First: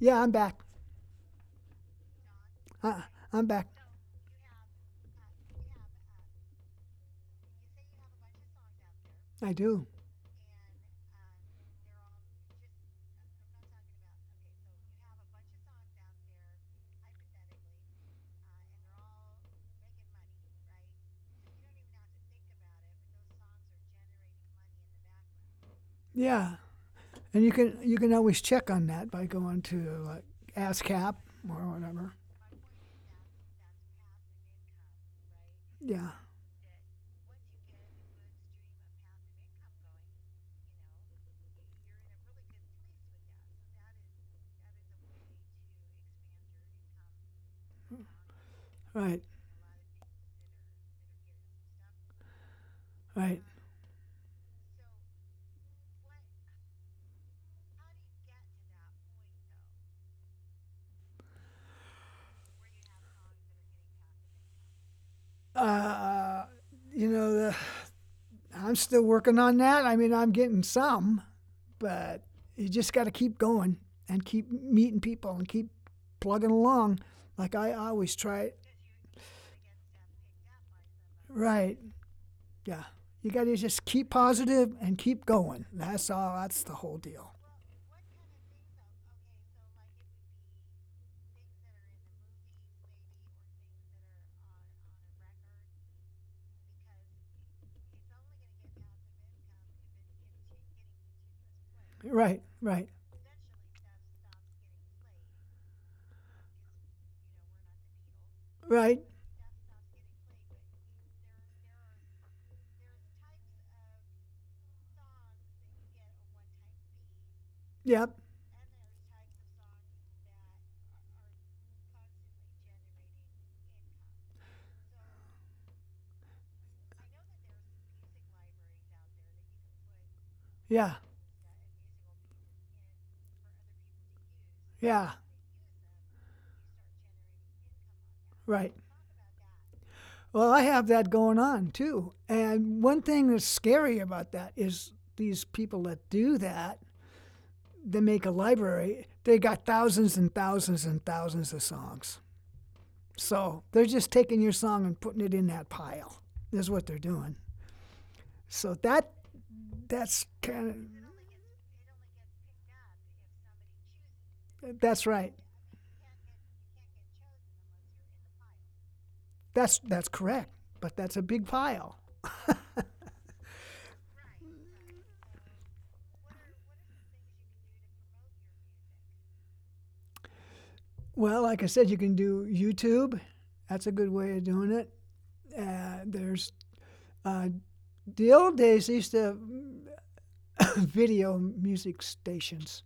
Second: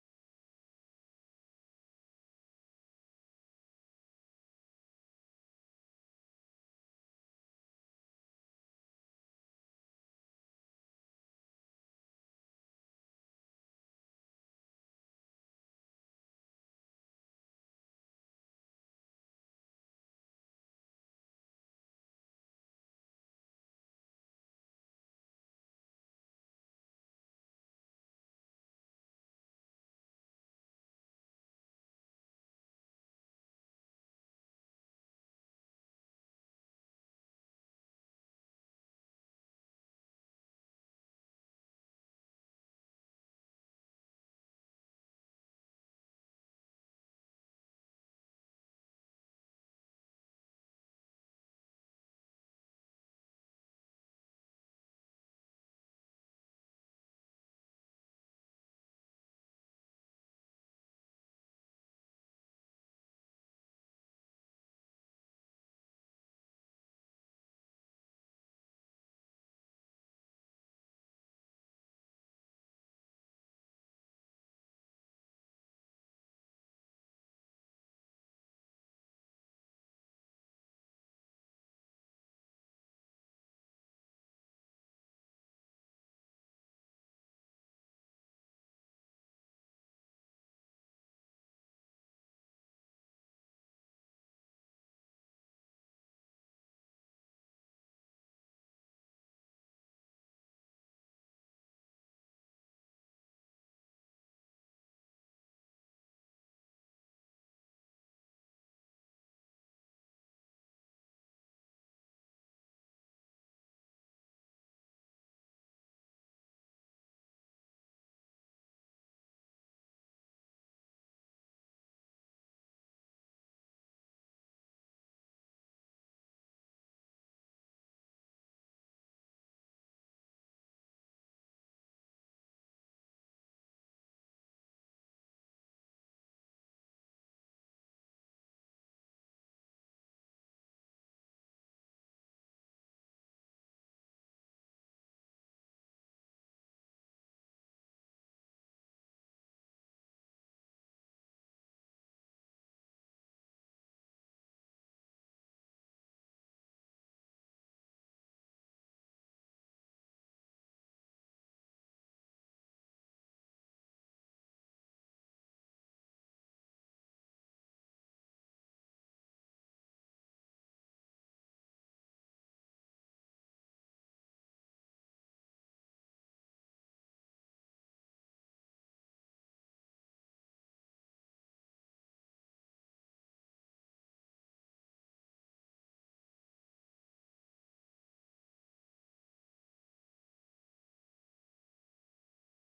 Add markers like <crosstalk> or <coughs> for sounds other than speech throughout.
Yeah, I'm back. I, I'm back. I do. Yeah, and you can always check on that by going to like ASCAP or whatever. Yeah, right, right. Uh, you know, the, I'm still working on that. I mean, I'm getting some, but you just got to keep going and keep meeting people and keep plugging along, like I always try. Right? Yeah. You got to just keep positive and keep going. That's all. That's the whole deal. Right. Right. Right. Yep. Yeah. Yeah. Right. Well, I have that going on too. And one thing that's scary about that is these people that do that, they make a library, they got thousands and thousands and thousands of songs. So they're just taking your song and putting it in that pile. Is what they're doing. So that that's kind of, that's right. That's correct. But that's a big pile. Well, like I said, you can do YouTube. That's a good way of doing it. Uh, there's uh, the old days they used to have <coughs> video music stations,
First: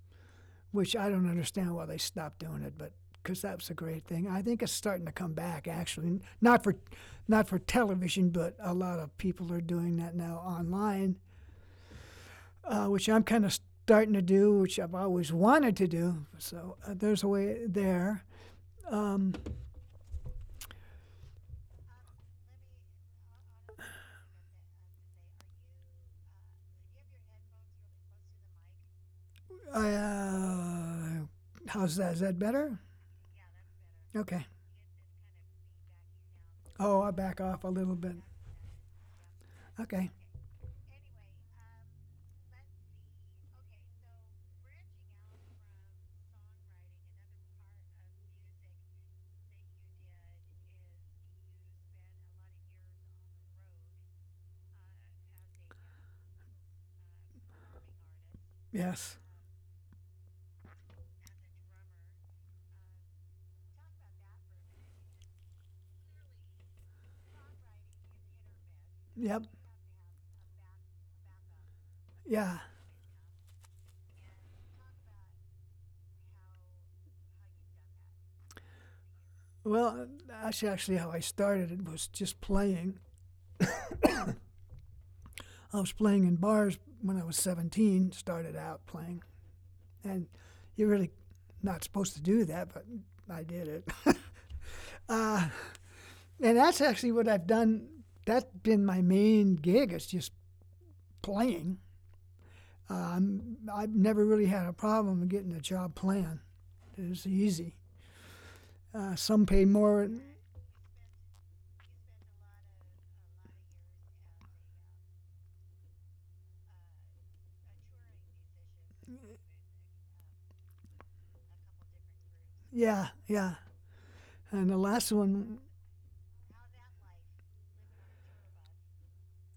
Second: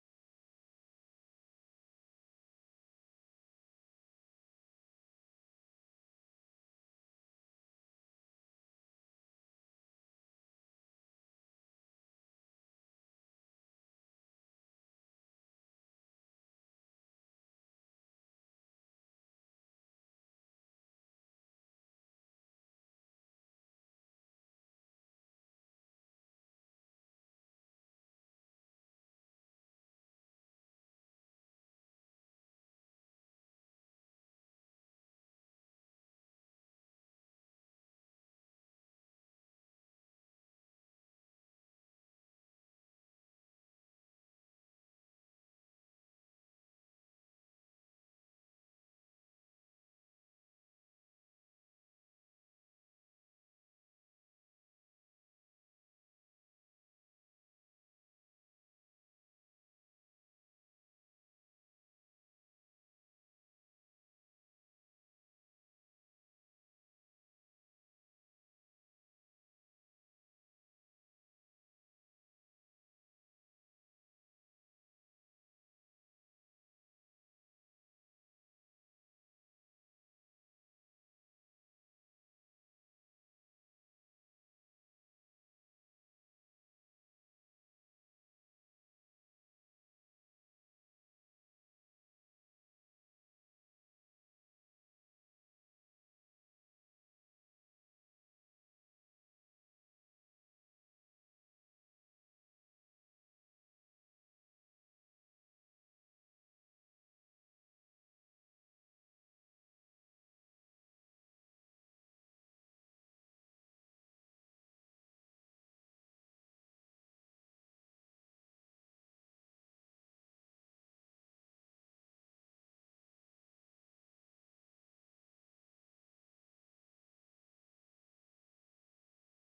which I don't understand why they stopped doing it, but because that was a great thing. I think it's starting to come back actually, not for not for television, but a lot of people are doing that now online, which I'm kind of starting to do, which I've always wanted to do. So there's a way there. Um, I, uh, how's that? Is that better? Okay. Oh, I back off a little bit. Okay. Yes. Yep. Yeah. Well, that's actually how I started. It was just playing. I was playing in bars when I was 17, started out playing. And you're really not supposed to do that, but I did it. <laughs> uh, and that's actually what I've done. That's been my main gig, it's just playing. I've never really had a problem getting a job playing. It's easy. Some pay more. Yeah, yeah. And the last one.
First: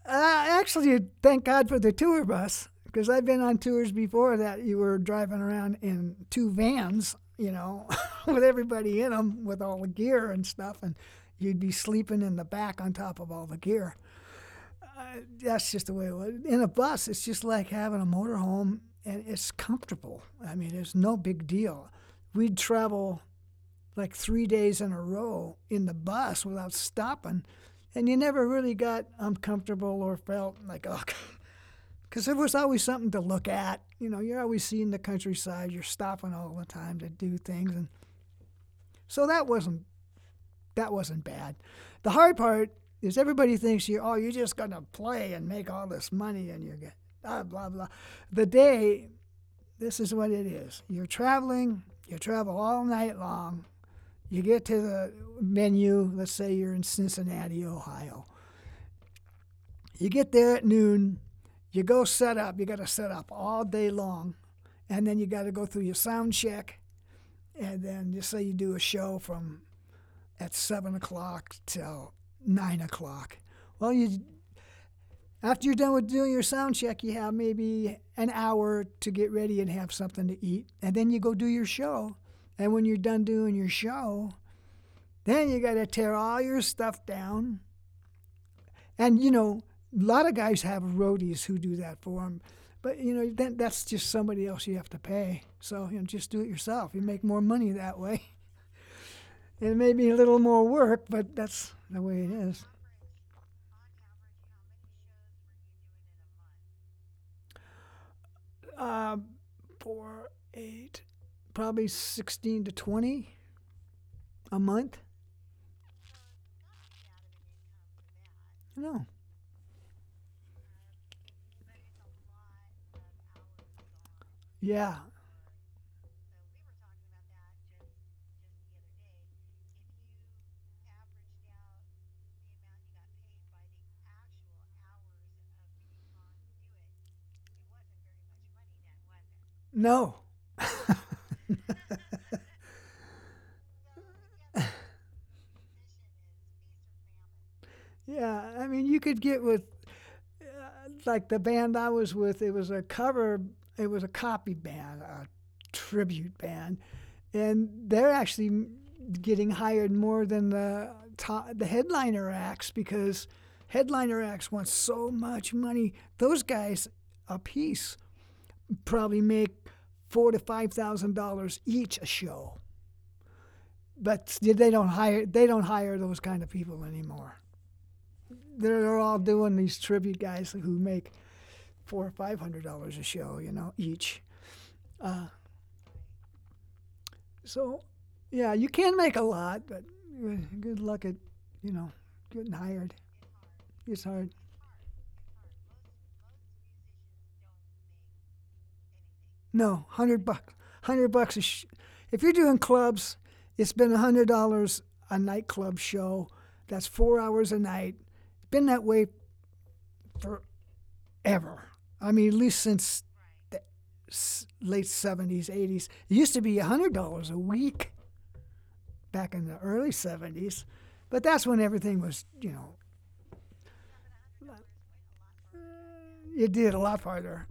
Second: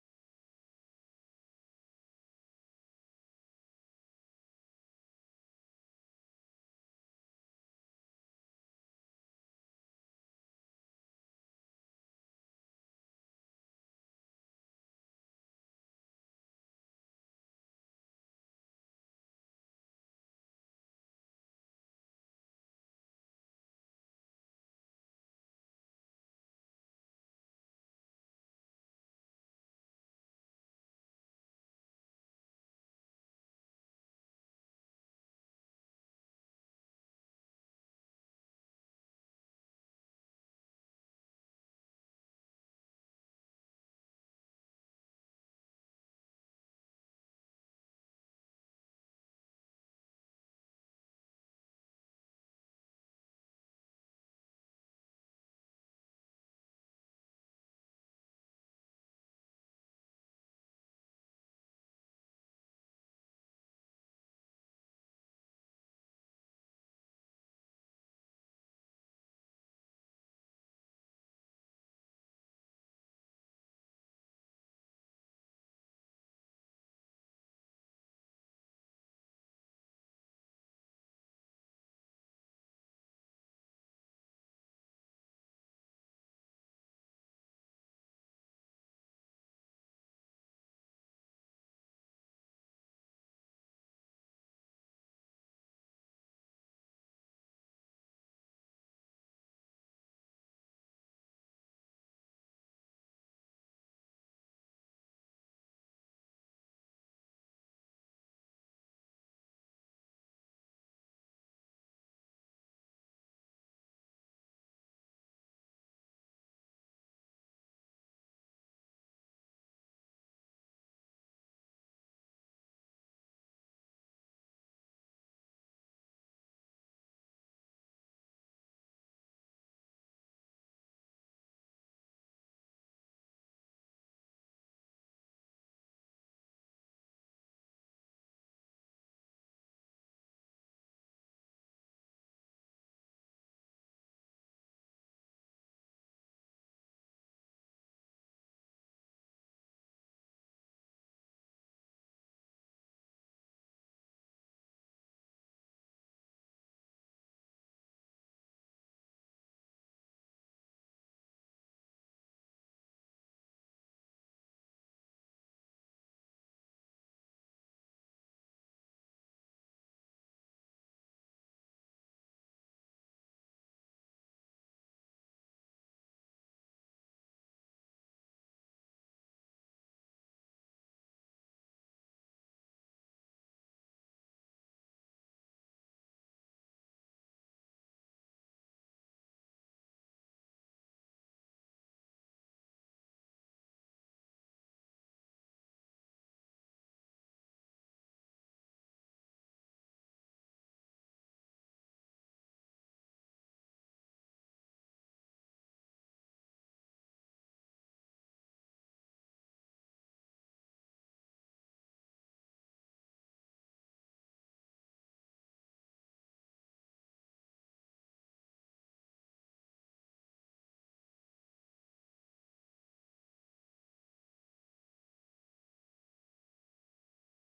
Uh, actually, thank God for the tour bus because I've been on tours before that you were driving around in two vans, you know, <laughs> with everybody in them with all the gear and stuff, and you'd be sleeping in the back on top of all the gear. Uh, that's just the way it was. In a bus, it's just like having a motorhome, and it's comfortable. I mean, it's no big deal. We'd travel like 3 days in a row in the bus without stopping. And you never really got uncomfortable or felt like, oh, <laughs> because there was always something to look at. You know, you're always seeing the countryside. You're stopping all the time to do things, and so that wasn't bad. The hard part is everybody thinks you oh you're just gonna play and make all this money and you're going blah blah blah. The day this is what it is. You're traveling. You travel all night long. You get to the menu, let's say you're in Cincinnati, Ohio. You get there at noon, you go set up, you got to set up all day long, and then you got to go through your sound check, and then just say you do a show from at 7 o'clock till 9 o'clock. Well, you after you're done with doing your sound check, you have maybe an hour to get ready and have something to eat, and then you go do your show. And when you're done doing your show, then you got to tear all your stuff down. And, a lot of guys have roadies who do that for them. But, that's just somebody else you have to pay. So, just do it yourself. You make more money that way. <laughs> It may be a little more work, but that's the way it is. Uh, four, eight, probably 16 to 20 a month. No. Yeah. No. Yeah. I mean, you could get with like the band I was with, it was a copy band, a tribute band, and they're actually getting hired more than the headliner acts because headliner acts want so much money. Those guys a piece probably make four to five thousand dollars each a show, but they don't hire those kind of people anymore. They're all doing these tribute guys who make four or five hundred dollars a show, each. Uh, so, yeah, you can make a lot, but good luck at, you know, getting hired. It's hard. No, 100 bucks, 100 bucks if you're doing clubs, it's been $100 a nightclub show. That's 4 hours a night. It's been that way forever. I mean, at least since the late '70s, '80s. It used to be $100 a week, back in the early '70s. But that's when everything was, you did a lot farther.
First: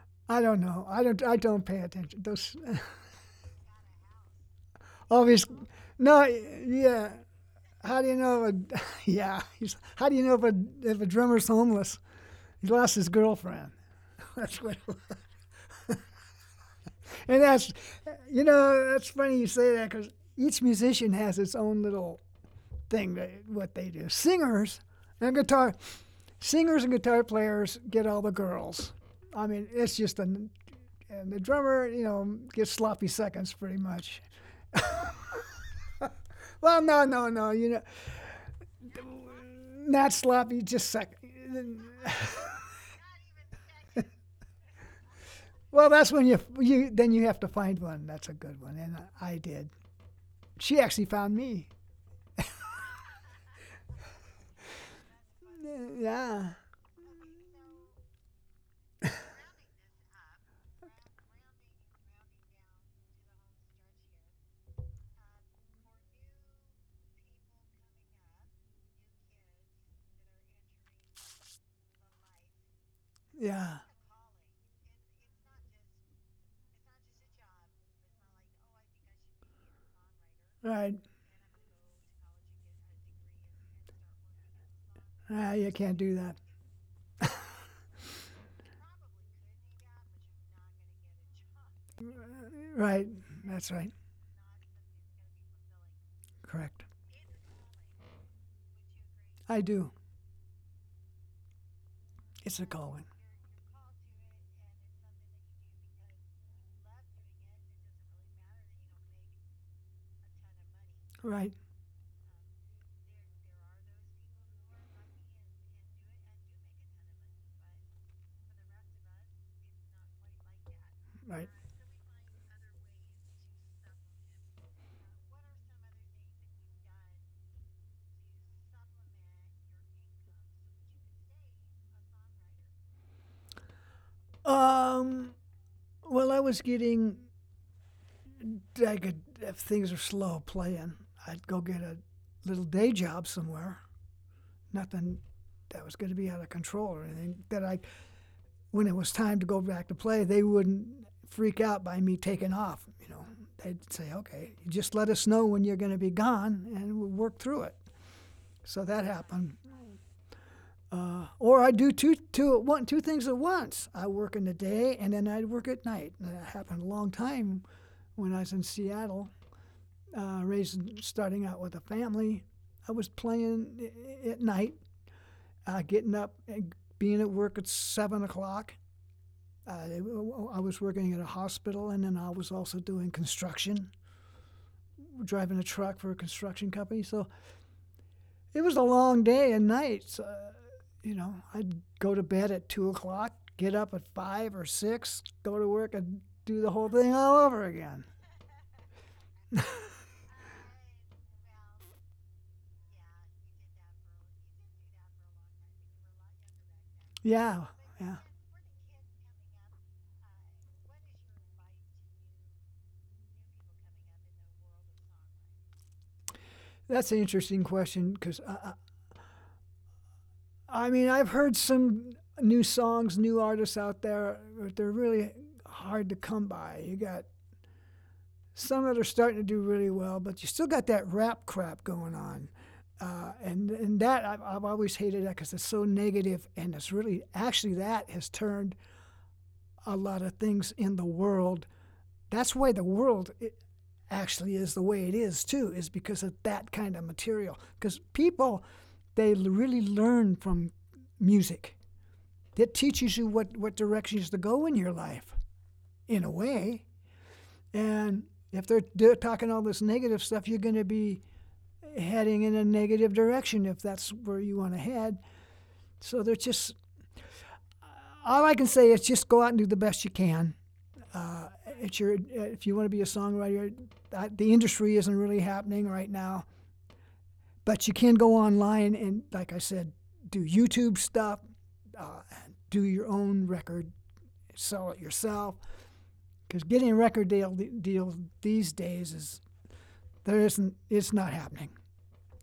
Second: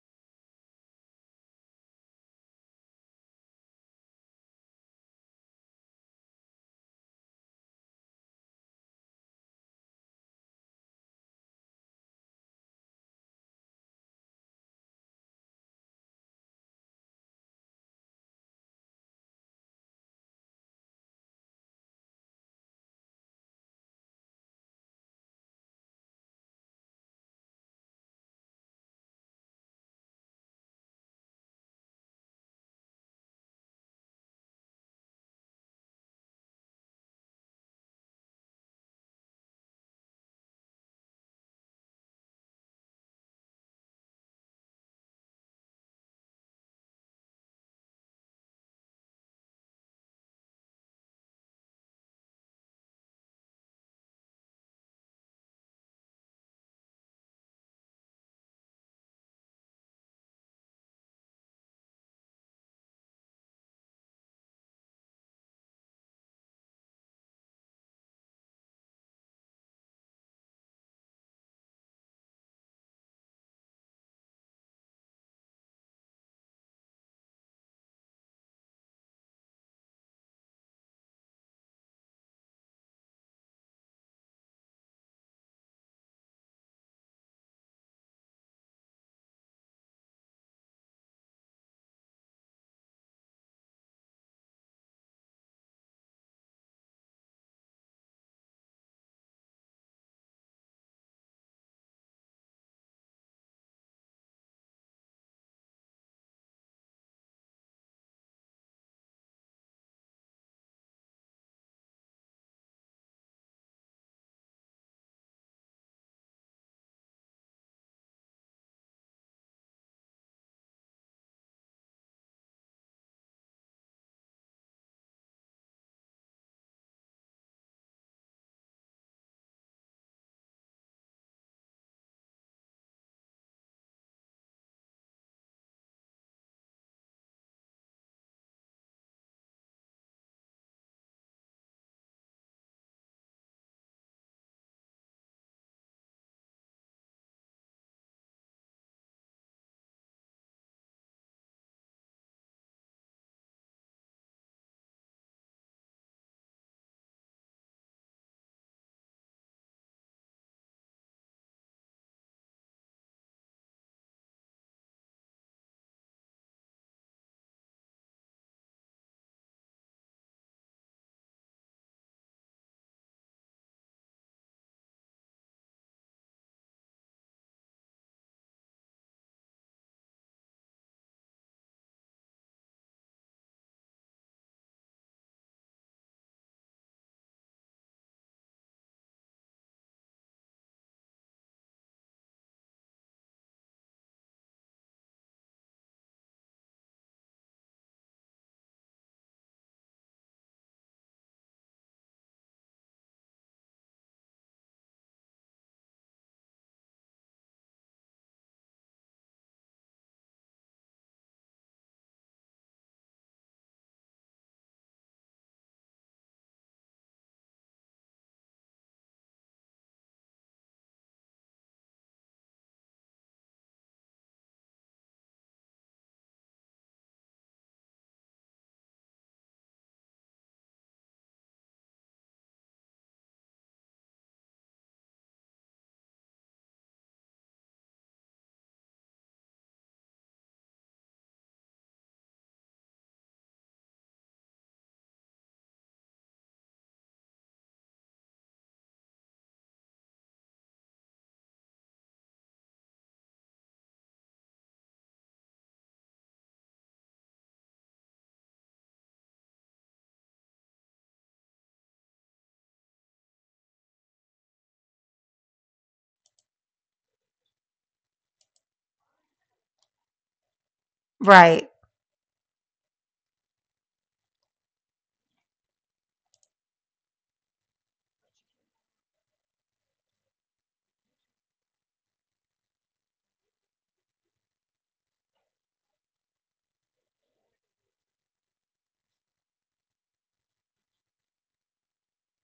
<laughs> I don't know. I don't. I don't pay attention. Those <laughs> obvious. No. Yeah. How do you know? If a, <laughs> yeah. How do you know if a drummer's homeless? He lost his girlfriend. <laughs> That's what. And that's, that's funny you say that because each musician has its own little thing that what they do. Singers and guitar. Singers and guitar players get all the girls. I mean, it's just a and the drummer, gets sloppy seconds pretty much. Well, no, no, no, not sloppy, just sec. Well, that's when you then you have to find one. That's a good one, and I did. She actually found me. Yeah, yeah, right. Ah, you can't do that. Right, that's right. Correct. I do. It's a calling. Right, right. Um. Well, I was getting I could, if things are slow playing, I'd go get a little day job somewhere. Nothing that was going to be out of control or anything. When it was time to go back to play, they wouldn't freak out by me taking off. You know, they'd say, "Okay, just let us know when you're going to be gone, and we'll work through it." So that happened. Or I do two things at once. I work in the day and then I'd work at night. And that happened a long time when I was in Seattle starting out with a family. I was playing at night, getting up and being at work at 7 o'clock. Uh, I was working at a hospital, and then I was also doing construction, driving a truck for a construction company. So it was a long day and nights. I'd go to bed at 2 o'clock, get up at five or six, go to work, and do the whole thing all over again. Yeah, yeah. That's an interesting question because I mean, I've heard some new songs, new artists out there, but they're really hard to come by. You got some that are starting to do really well, but you still got that rap crap going on. And that I've always hated that because it's so negative, and it's really actually that has turned a lot of things in the world. That's why the world I actually is the way it is too, is because of that kind of material. Because people, they really learn from music. It teaches you what directions to go in your life, in a way. And if they're talking all this negative stuff, you're going to be heading in a negative direction if that's where you want to head. So they're just all I can say is just go out and do the best you can. Uh, Right. it's your if you want to be a songwriter, the industry isn't really happening right now, but you can go online and, like I said, do YouTube stuff, uh, do your own record, sell it yourself. Because getting a record deal these days is there isn't it's not happening.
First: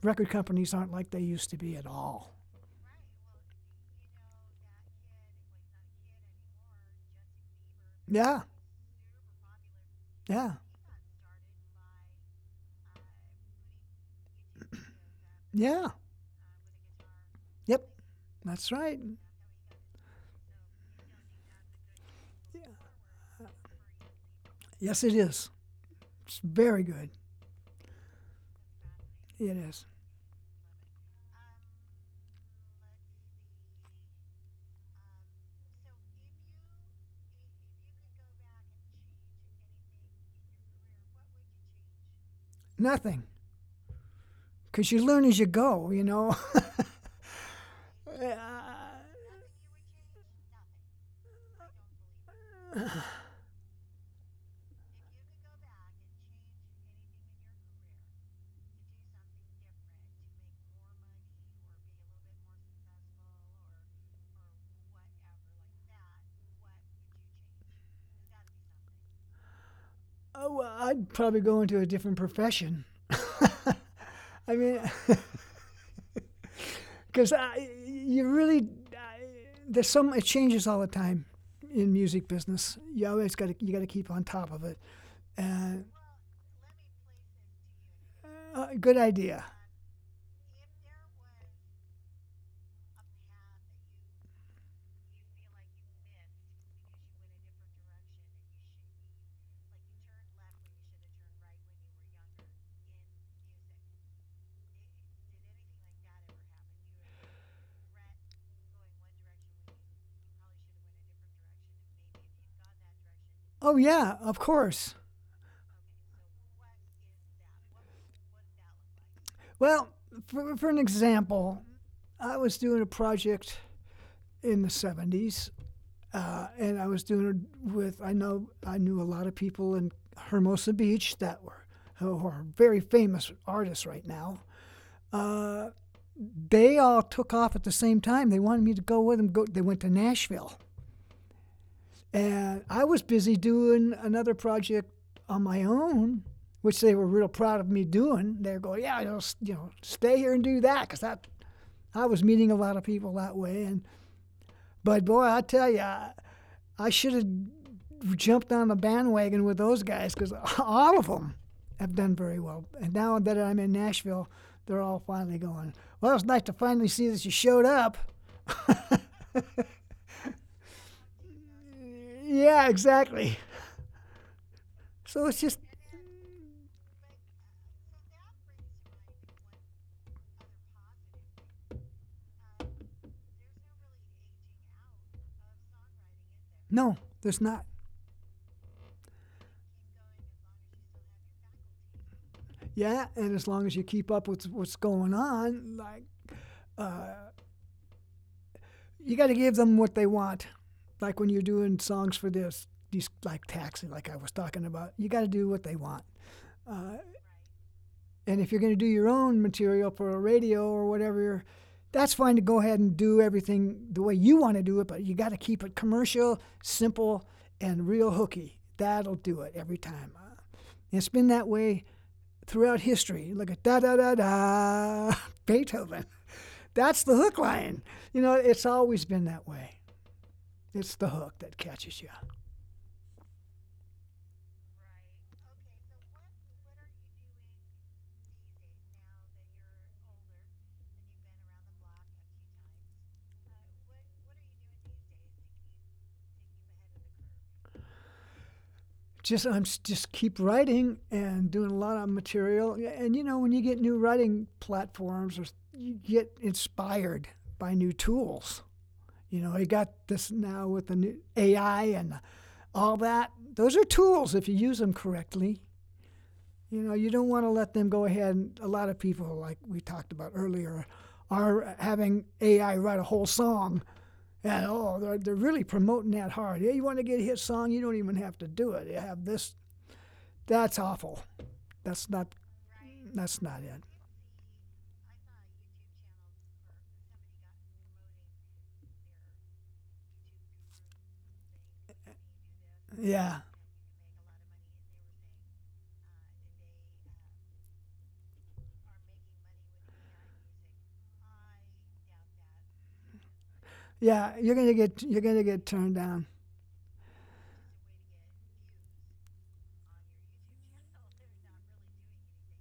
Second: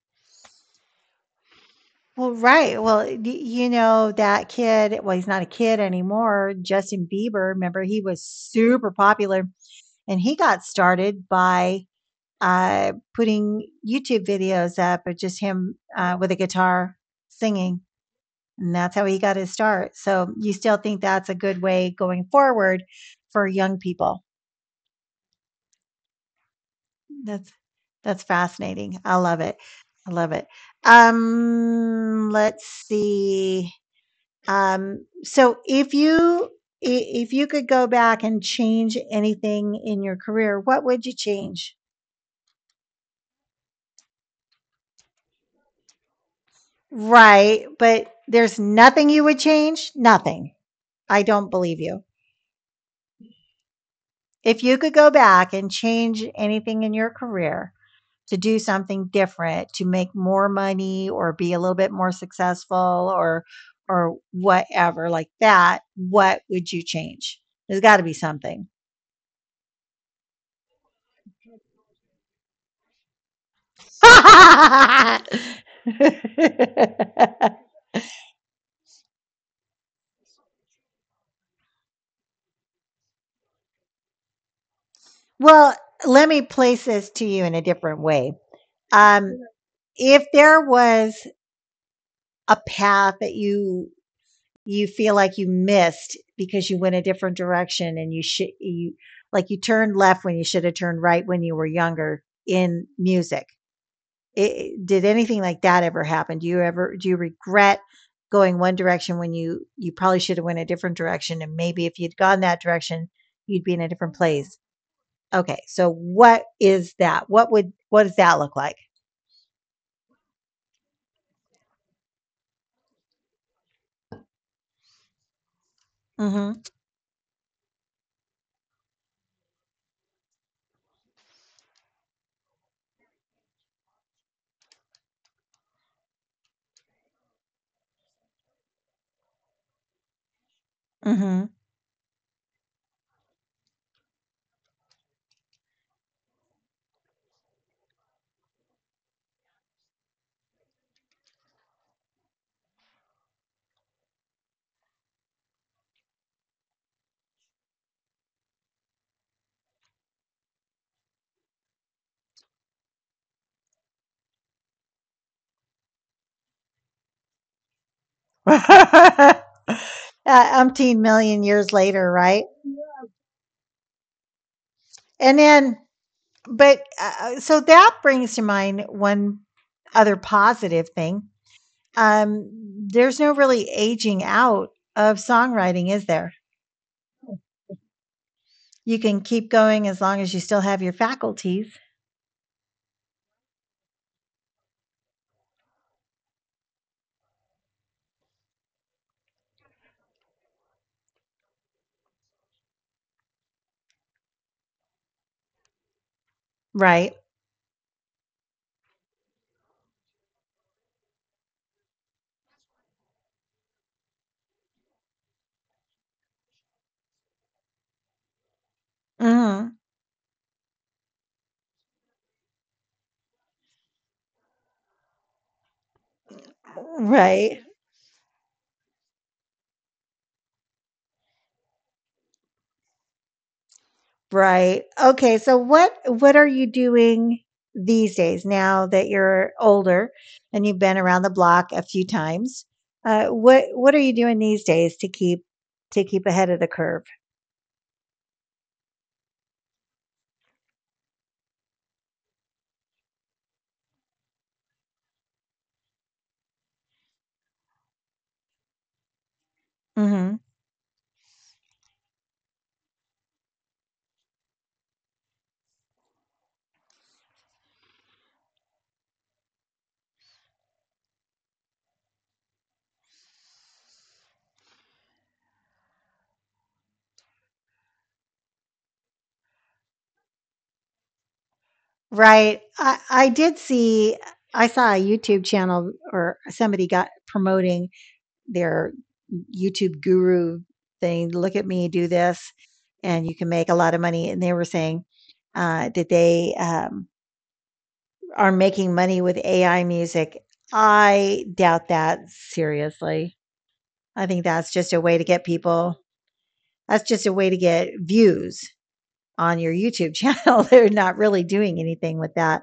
Record companies aren't like they used to be at Well, all. right. Well, that kid, well, he's not a kid anymore, Justin Bieber, remember he was Yeah, super popular, and he yeah, got started by putting YouTube videos up of just him, yeah. With a guitar singing, Yep, that's and that's right. how he got his start. So, you still think that's a good way going Yeah. forward for young people. Yes, it is. It's very good. That's that's fascinating. I love it. It is I love it. Let's see. So if you could go back and change anything in your career, what would you change? nothing because you learn as you go. You know. <laughs> Right, but there's uh, nothing you would change? Nothing. I don't believe you. If you could go back and change anything in your career to do something different, to make more money or be a little bit more successful or whatever like that, what would you change? There's got to be something. oh, well, I'd probably go into a different profession. <laughs> I <laughs> mean, <laughs> because you really I, there's some it changes all the time in music business. You always got to you got to keep on top of it. Well, And let me place this to you in a different way. Good Um, idea. if there was a path that you feel like you missed because you went a different direction and you like you turned left when you should have turned right when you were younger in music I did anything like that ever happen? Do you regret going one direction when you probably should have went a different direction and maybe if you'd gone that direction, you'd be in Oh a different yeah, of place? course. Okay. So what is that? What does that look like? Well, for an example, I was doing a project in the '70s, Mhm. and I was doing it with I knew a lot of people in Hermosa Beach that were who are very famous artists right now. Uh, They all took off at the same time. They wanted me to go with them. Go, they went to Nashville. Mhm. And I was busy doing another project on my own, which they were real proud of me doing. They're going, yeah, stay here and do that, because that I was meeting a lot of people that way. And but boy, I tell you, I should have jumped on the bandwagon with those guys because <laughs> all of them have done very well. And now that I'm in Nashville, they're all finally going, well, it's nice to finally see that you showed up. <laughs> <laughs> uh, umpteen million years later, right? Yeah, exactly. So And then but so that brings to mind one other positive thing. um, there's no really aging out of songwriting, is there? no, there's not. You can keep going as long as you still have your faculties, Yeah, and as long as you keep up with what's going on, uh, you got to give them what they want. Like when you're doing songs for these like taxi, like I was talking about, you got to do what they want. Uh, right? And if you're going to do your own material for a radio or whatever, that's fine to go ahead and do everything the way you want to do it, but you got to keep it commercial, simple, and real hooky. That'll do it Mhm. every time. It's been that way throughout history. Look at da da da da Beethoven. That's the hook Right, line. You know, it's always been that way. It's the hook that catches you. right. Okay, so what are you doing these days now that you're older and you've been around the block a few times? What are you doing these days to keep ahead of the curve? Just I'm just keep writing and doing a lot of material. Yeah, and you know, when you get new writing platforms, you get inspired by new tools. You know, you got this Hmm. now with the new AI and all that. Those are tools if you use them correctly. You know, you don't want to let them go ahead. And a lot of people, like we talked about earlier, are having AI write a whole song. And oh, they're really promoting that hard. Yeah, you want to get a hit song, you don't even have to do it. You have this that's awful. That's not. Right. I That's did not it. see I saw a YouTube channel or somebody got promoting their YouTube guru thing. Look at me, do this, and you Yeah, can make a lot of money. And they were saying that they are making money with AI music. I doubt that seriously. I yeah. think You're that's gonna just a get way to you're get gonna get turned people, down. that's just a way to get views on your YouTube channel. <laughs> They're not really doing anything with that.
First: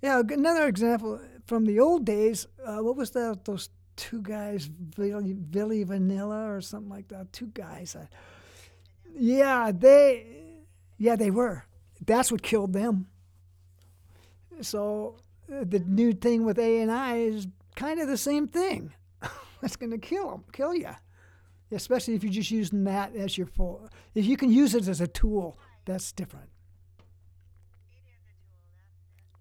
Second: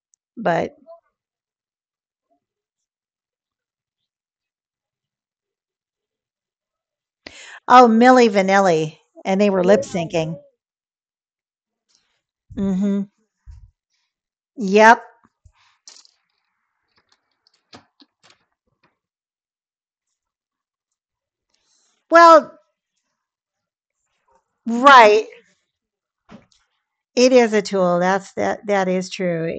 Yeah. Another But example from the old days. What was that? Those two guys, Billy Vanilla or something like that. Two oh, guys. Millie Vanilli, and they were Yeah, lip they. syncing. Yeah, they were. That's what killed Hmm. them. Yep. So the new thing with A and I is kind of the same thing. <laughs> That's gonna kill kill them. Kill you, especially if you're Well, just using that as your full. If you can use it as a right. tool, that's different, It is a tool. That is true.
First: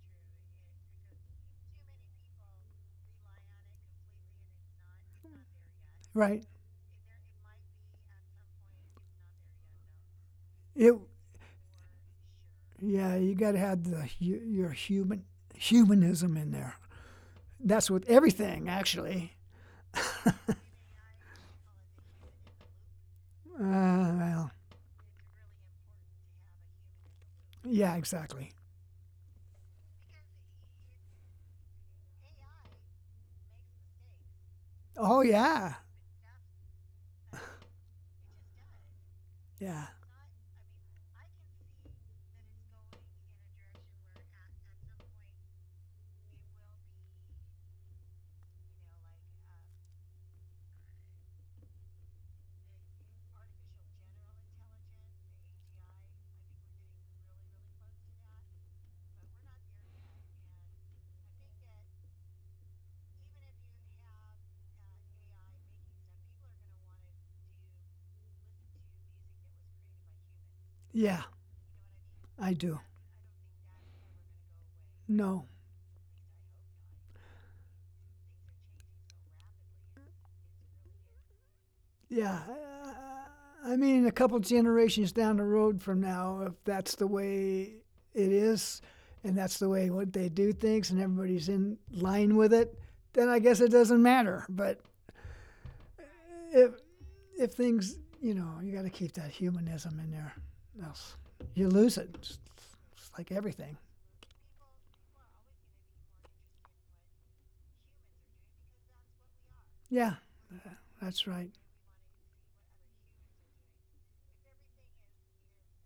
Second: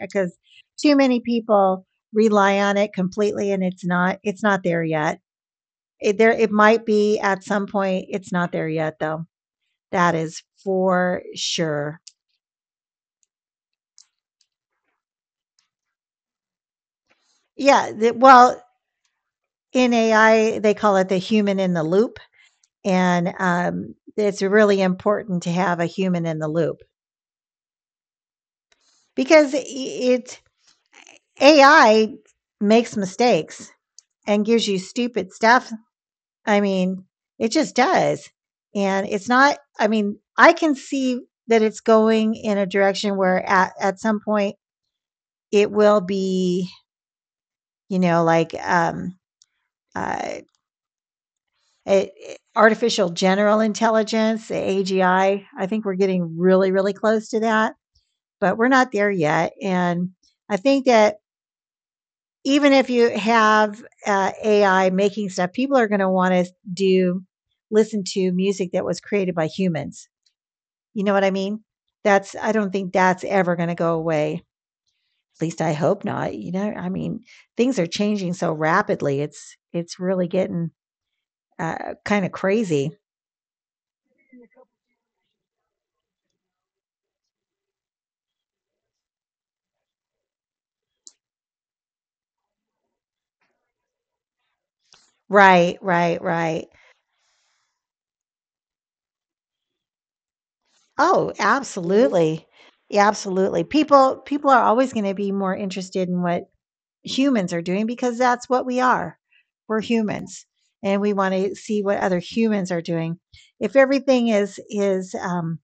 Because too many people rely on it completely and it's not there yet. It there right? it might be at some point. It's not there yet though. That is It for sure. yeah, you got to have the your humanism in there. That's Yeah, with well, everything, actually. in AI they call it the human in the loop and Uh, it's well, really important to have a human in the loop yeah, exactly. because it AI makes mistakes and gives you Oh stupid stuff. I mean, it just does. And it's not, yeah, I mean, I can see that it's going in a direction where at some point it will be, you know, like uh, artificial general intelligence, AGI. I think we're getting really, really close to that, but we're not there yet. And I think that even if you have AI making stuff, people are going to want to do listen to music that was created by humans. You know yeah. what I mean? That's I I do. don't think that's ever gonna go away. At No, least I hope not, you know? I mean, things are changing so rapidly. It's really getting, kinda yeah. crazy. I mean, a couple generations down the road from now, if that's the way it is and that's the way what they do things and everybody's in line with it, then I guess it doesn't matter. But Right, right, if right. if things, you know, you got to keep that humanism in there. Else Oh, you lose it. Absolutely. It's Yeah, like everything. absolutely. People are always gonna be more interested in what humans are doing because that's what we are. We're Yeah, humans, and that's we right. wanna see what other humans are doing. If everything is is, um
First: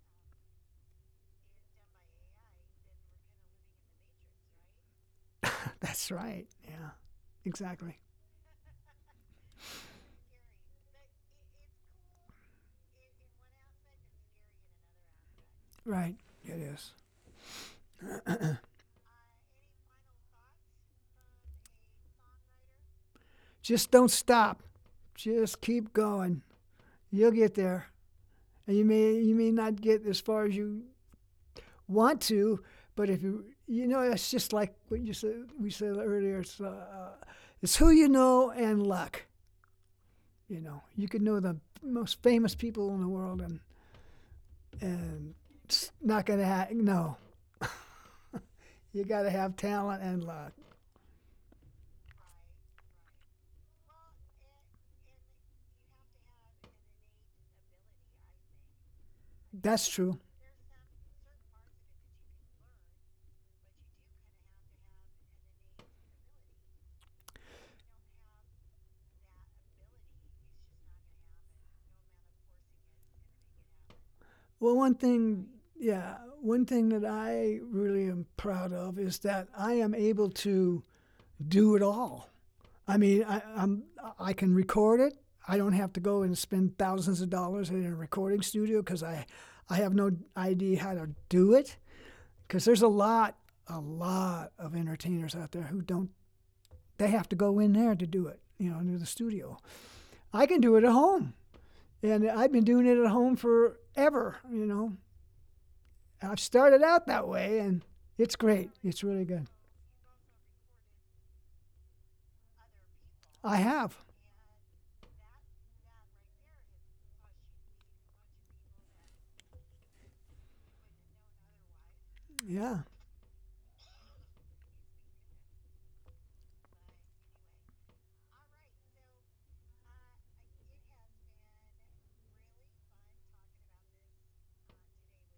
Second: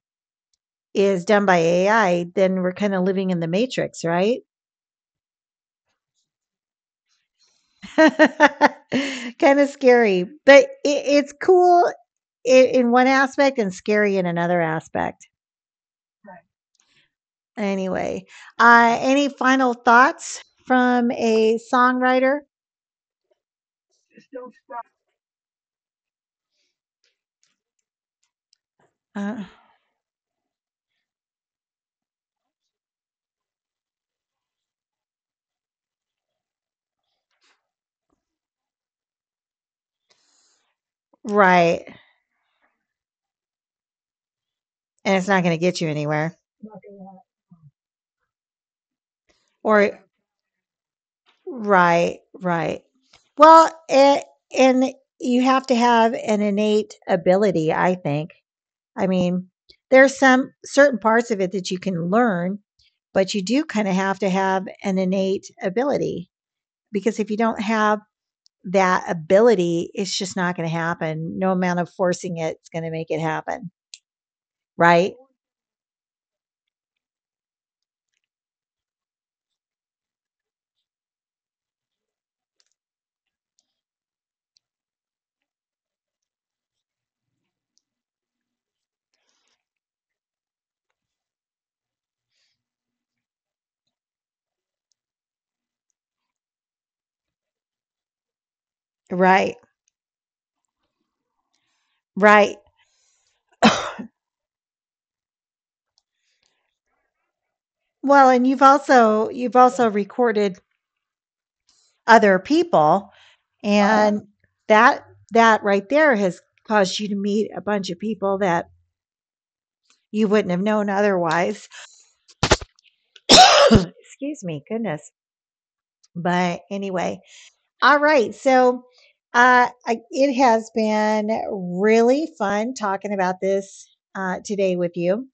is done by AI, then we're kind of living in the matrix, right? <laughs> That's right. Yeah. Exactly. <laughs> Kind of scary, but it's cool in one aspect and scary in another aspect. Right. It is. Anyway, <clears throat> any final thoughts from a songwriter? Just don't stop. Just keep going. You'll get there. And you may you Uh, may not get as far as you want to, but if you you know it's just like what you said we said earlier. It's who you know and luck. You know you could know the right. most famous people in the world and And it's and not going to get you it's not anywhere. gonna happen. No, you got to have Or, talent and luck. right, right. Well, and you have to have an innate ability, I think, I mean, That's there's true. some certain parts of it that you can learn, but you do kind of have to have an innate ability because if you don't have that ability, it's just not going to happen. No amount of forcing it's going to make it happen. Well, one Right? thing, yeah, one thing that I really am proud of is that I am able to do it all. I mean, I can record it. I don't have to go and spend thousands of dollars in a recording studio because I have no idea how to do it. Because there's a lot of entertainers out there who don't, they have to go in there to do it, you know, into the Right. studio. I can do it at home. And I've Right. been doing it at home <coughs> forever, you know. I've started out that way and Well, it's and great. It's really good. you've also recorded other people I have. and that that right there has caused you to meet a bunch of people that you wouldn't have known otherwise. Yeah. <coughs> Excuse me, goodness. But anyway, all right. So it has been really fun talking about this today with you.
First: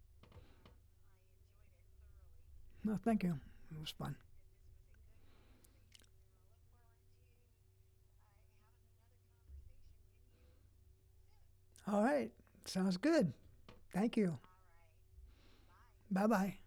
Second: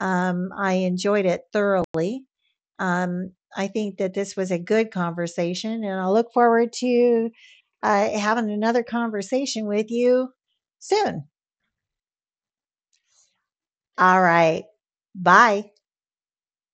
I enjoyed it thoroughly. No, thank you. I It think was that fun. this was a good conversation, and I look forward to having another conversation with you soon. All right. Sounds good. All Thank you. right. Bye. Bye bye.